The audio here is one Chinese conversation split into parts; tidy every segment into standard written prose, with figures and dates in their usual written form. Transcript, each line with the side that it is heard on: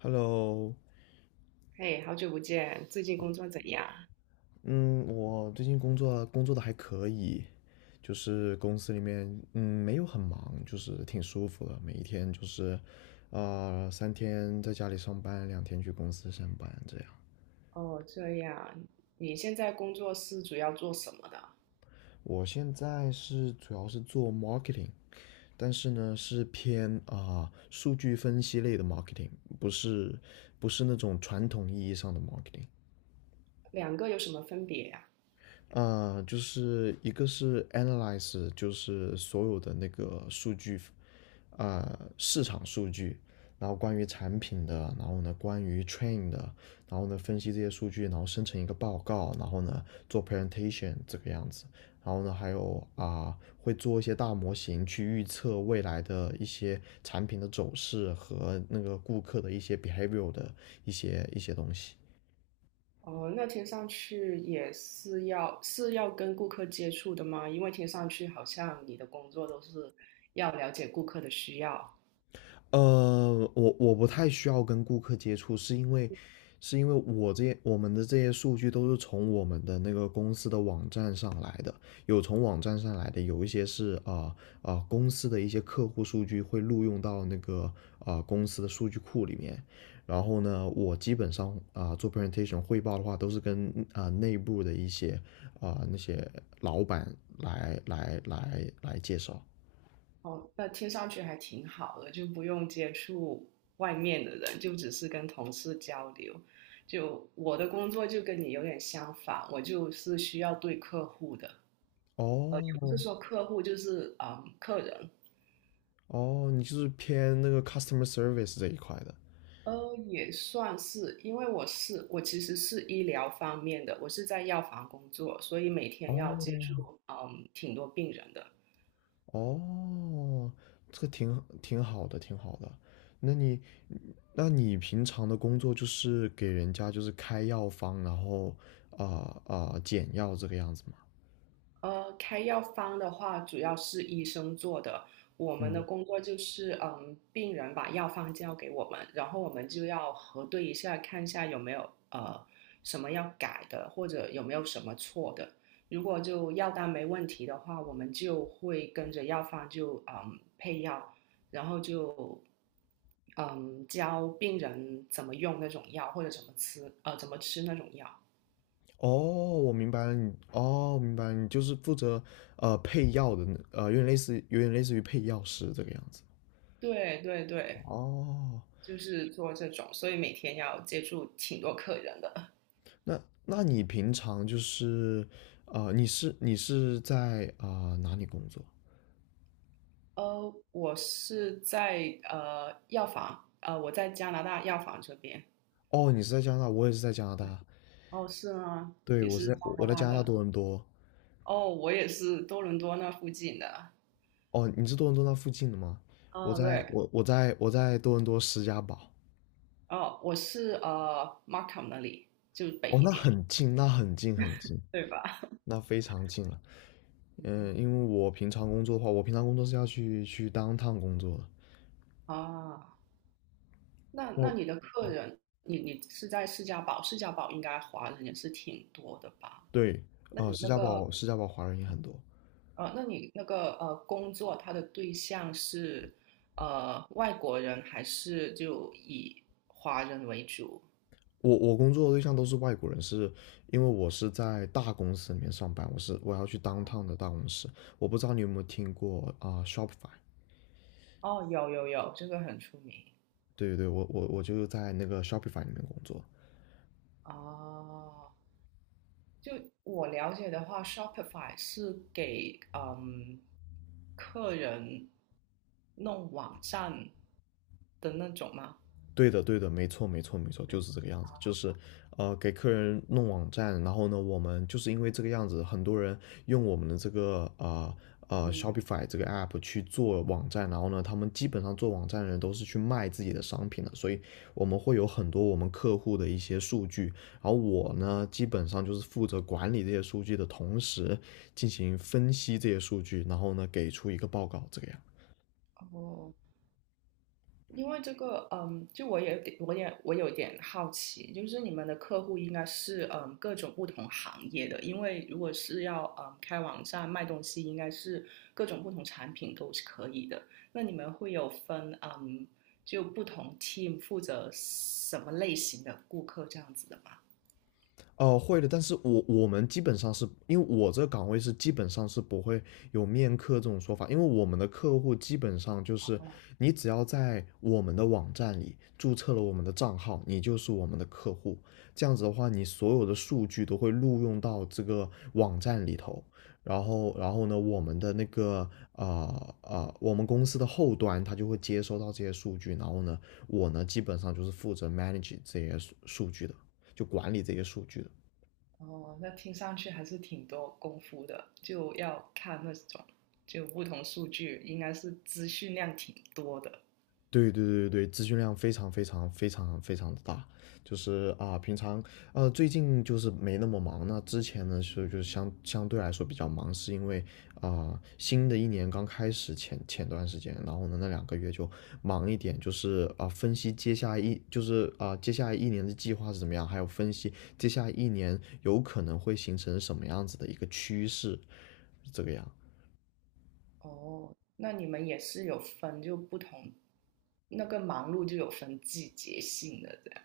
left: Hello，
right: 嘿，好久不见，最近工作怎样？
left: 嗯，我最近工作的还可以，就是公司里面没有很忙，就是挺舒服的，每一天就是三天在家里上班，两天去公司上班这样。
right: 哦，这样，你现在工作是主要做什么的？
left: 我现在是主要是做 marketing，但是呢是偏数据分析类的 marketing，不是不是那种传统意义上的 marketing。
right: 两个有什么分别呀？
left: 就是一个是 analyze，就是所有的那个数据市场数据，然后关于产品的，然后呢关于 train 的，然后呢分析这些数据，然后生成一个报告，然后呢做 presentation 这个样子，然后呢还有会做一些大模型去预测未来的一些产品的走势和那个顾客的一些 behavior 的一些东西。
right: 哦，那听上去也是要跟顾客接触的吗？因为听上去好像你的工作都是要了解顾客的需要。
left: 我不太需要跟顾客接触，是因为我们的这些数据都是从我们的那个公司的网站上来的，有从网站上来的，有一些是公司的一些客户数据会录用到那个公司的数据库里面。然后呢，我基本上做 presentation 汇报的话，都是跟内部的一些那些老板来介绍。
right: 哦，那听上去还挺好的，就不用接触外面的人，就只是跟同事交流。就我的工作就跟你有点相反，我就是需要对客户的。也不是
left: 哦，
right: 说客户，就是客人。
left: 哦，你就是偏那个 customer service 这一块的。
right: 也算是，因为我其实是医疗方面的，我是在药房工作，所以每天要接
left: 哦，
right: 触挺多病人的。
left: 哦，这个挺好的，挺好的。那你，那你平常的工作就是给人家就是开药方，然后啊减药这个样子吗？
right: 开药方的话，主要是医生做的。我们的
left: 嗯，
right: 工作就是，病人把药方交给我们，然后我们就要核对一下，看一下有没有什么要改的，或者有没有什么错的。如果就药单没问题的话，我们就会跟着药方就配药，然后就教病人怎么用那种药，或者怎么吃那种药。
left: 哦，我明白了你，哦，我明白了你就是负责配药的那有点类似，有点类似于配药师这个样子。
right: 对对对。
left: 哦，
right: 就是做这种，所以每天要接触挺多客人的。
left: 那那你平常就是，你是在哪里工作？
right: 我是在药房，我在加拿大药房这边。
left: 哦，你是在加拿大，我也是在加拿大。
right: 哦，是吗？
left: 对，
right: 也
left: 我是
right: 是
left: 在
right: 加
left: 我
right: 拿
left: 在
right: 大
left: 加拿大多
right: 的？
left: 伦多。
right: 哦，我也是多伦多那附近的。
left: 哦，你是多伦多那附近的吗？我
right: 哦，
left: 在
right: 对，
left: 我我在我在多伦多施加堡。
right: 哦，我是Markham 那里，就北
left: 哦，
right: 一点，
left: 那很近很近，
right: 对吧？
left: 那非常近了。
right: 对
left: 嗯，因为我平常工作的话，我平常工作是要去当趟工作的。
right: 啊，那
left: 那
right: 那你的客人，你是在士嘉堡，士嘉堡应该华人也是挺多的吧？
left: 对，
right: 那你
left: 施
right: 那
left: 加堡
right: 个
left: 施加堡华人也很多。
right: 那你那个工作，他的对象是外国人还是就以华人为主？
left: 我工作的对象都是外国人，是因为我是在大公司里面上班，我要去当趟的大公司。我不知道你有没有听过Shopify？
right: 哦，有有有，这个很出名。
left: 对对对，我就在那个 Shopify 里面工作。
right: 哦，就我了解的话，Shopify 是给客人弄网站的那种吗？
left: 对的，对的，没错，没错，没错，就
right: 对，
left: 是这个样子，就是给客人弄网站，然后呢，我们就是因为这个样子，很多人用我们的这个
right: 嗯，
left: Shopify 这个 app 去做网站，然后呢，他们基本上做网站的人都是去卖自己的商品的，所以我们会有很多我们客户的一些数据，然后我呢，基本上就是负责管理这些数据的同时，进行分析这些数据，然后呢，给出一个报告，这个样。
right: 哦，因为这个，就我有点，我也有点好奇，就是你们的客户应该是各种不同行业的，因为如果是要开网站卖东西，应该是各种不同产品都是可以的。那你们会有分就不同 team 负责什么类型的顾客这样子的吗？
left: 会的，但是我们基本上是因为我这个岗位是基本上是不会有面客这种说法，因为我们的客户基本上就是你只要在我们的网站里注册了我们的账号，你就是我们的客户。这样子的话，你所有的数据都会录用到这个网站里头。然后呢，我们公司的后端它就会接收到这些数据，然后呢，我呢基本上就是负责 manage 这些数据的。就管理这些数据的。
right: 哦，那听上去还是挺多功夫的，就要看那种就不同数据，应该是资讯量挺多的。
left: 对对对对，对，资讯量非常非常非常非常的大，就是啊，平常最近就是没那么忙，那之前呢就是相对来说比较忙，是因为新的一年刚开始前段时间，然后呢那2个月就忙一点，就是分析接下来一就是接下来一年的计划是怎么样，还有分析接下来一年有可能会形成什么样子的一个趋势，这个样。
right: 哦，那你们也是有分就不同，那个忙碌就有分季节性的这样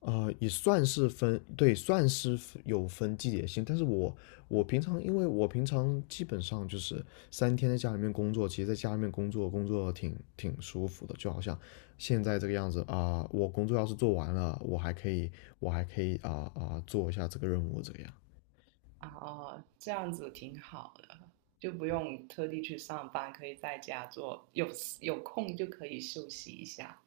left: 啊，也算是分，对，算是有分季节性，但是我平常，因为我平常基本上就是三天在家里面工作，其实在家里面工作挺舒服的，就好像现在这个样子我工作要是做完了，我还可以做一下这个任务这个样。
right: 啊。哦，这样子挺好的，就不用特地去上班，可以在家做，有空就可以休息一下。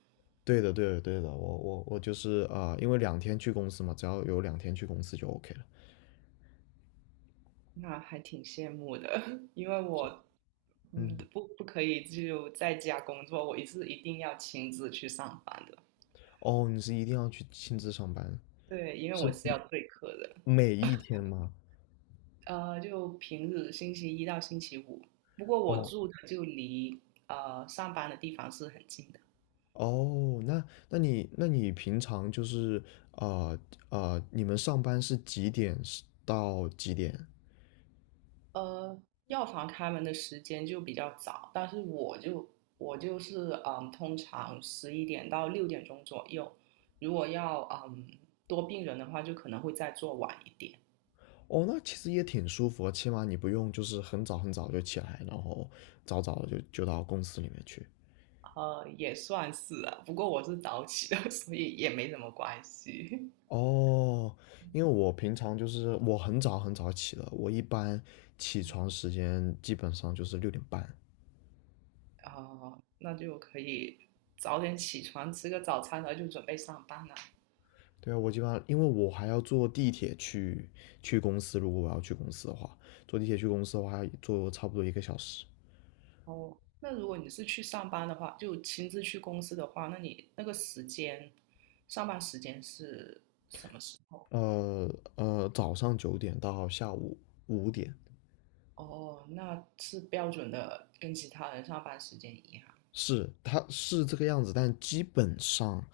left: 对的，对的，对的，我就是因为两天去公司嘛，只要有两天去公司就 OK 了。
right: 那还挺羡慕的，因为我
left: 嗯，
right: 不可以就在家工作，我是一定要亲自去上班的。
left: 哦，你是一定要去亲自上班，
right: 对，因为
left: 是
right: 我是要对课的。
left: 每一天吗？
right: 就平日星期一到星期五。不过我
left: 哦
right: 住的就离上班的地方是很近的。
left: 哦，那你平常就是啊啊、你们上班是几点到几点？
right: 呃，药房开门的时间就比较早，但是我就是通常11点到6点钟左右。如果要多病人的话，就可能会再做晚一点。
left: 哦，那其实也挺舒服的起码你不用就是很早很早就起来，然后早早的就到公司里面去。
right: 也算是啊，不过我是早起的，所以也没什么关系。
left: 哦，因为我平常就是我很早很早起的，我一般起床时间基本上就是6点半。
right: 那就可以早点起床，吃个早餐，然后就准备上班了。
left: 对啊，我基本上因为我还要坐地铁去公司，如果我要去公司的话，坐地铁去公司的话，要坐差不多1个小时。
right: 哦，那如果你是去上班的话，就亲自去公司的话，那你那个时间，上班时间是什么时候？
left: 呃早上9点到下午5点，
right: 哦，那是标准的，跟其他人上班时间一样。
left: 是，它是这个样子，但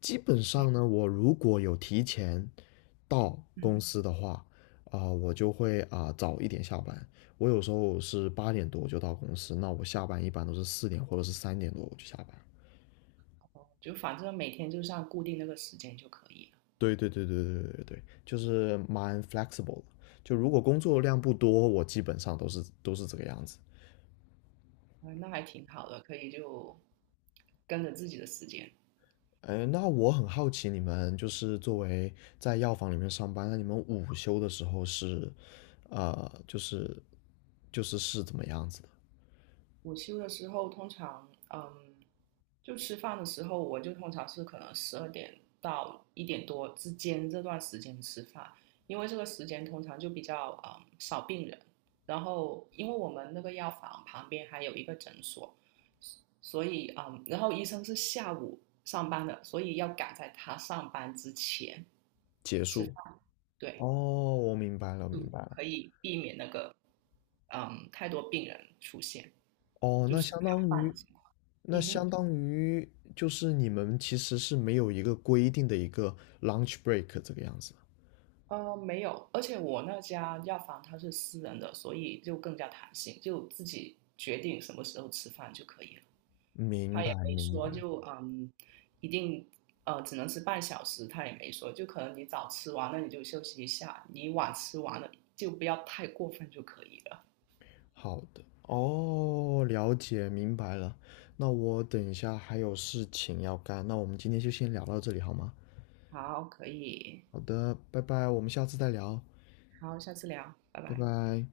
left: 基本上呢，我如果有提前到公
right: 嗯，
left: 司的话，我就会早一点下班。我有时候是8点多就到公司，那我下班一般都是4点或者是3点多我就下班。
right: 哦，就反正每天就是按固定那个时间就可以了。
left: 对对对对对对对，就是蛮 flexible 的。就如果工作量不多，我基本上都是这个样子。
right: 哎，那还挺好的，可以就跟着自己的时间。
left: 哎，那我很好奇，你们就是作为在药房里面上班，那你们午休的时候是，呃，就是就是是怎么样子的？
right: 午休的时候，通常，就吃饭的时候，我就通常是可能12点到1点多之间这段时间吃饭，因为这个时间通常就比较少病人，然后因为我们那个药房旁边还有一个诊所，所以然后医生是下午上班的，所以要赶在他上班之前
left: 结
right: 吃
left: 束？
right: 饭。对，
left: 哦，我明白了，明白了。
right: 嗯，太多病人出现，
left: 哦，
right: 就吃不了饭的情况。
left: 那
right: 嗯
left: 相
right: 哼。
left: 当于就是你们其实是没有一个规定的一个 lunch break 这个样子。
right: 没有，而且我那家药房它是私人的，所以就更加弹性，就自己决定什么时候吃饭就可以了。
left: 明
right: 他也
left: 白，
right: 没
left: 明
right: 说
left: 白。
right: 就一定只能吃半小时，他也没说，就可能你早吃完那你就休息一下，你晚吃完了就不要太过分就可以了。
left: 好的，哦，了解，明白了。那我等一下还有事情要干，那我们今天就先聊到这里好吗？
right: 好，可以，
left: 好的，拜拜，我们下次再聊，
right: 好，下次聊，拜
left: 拜
right: 拜。
left: 拜。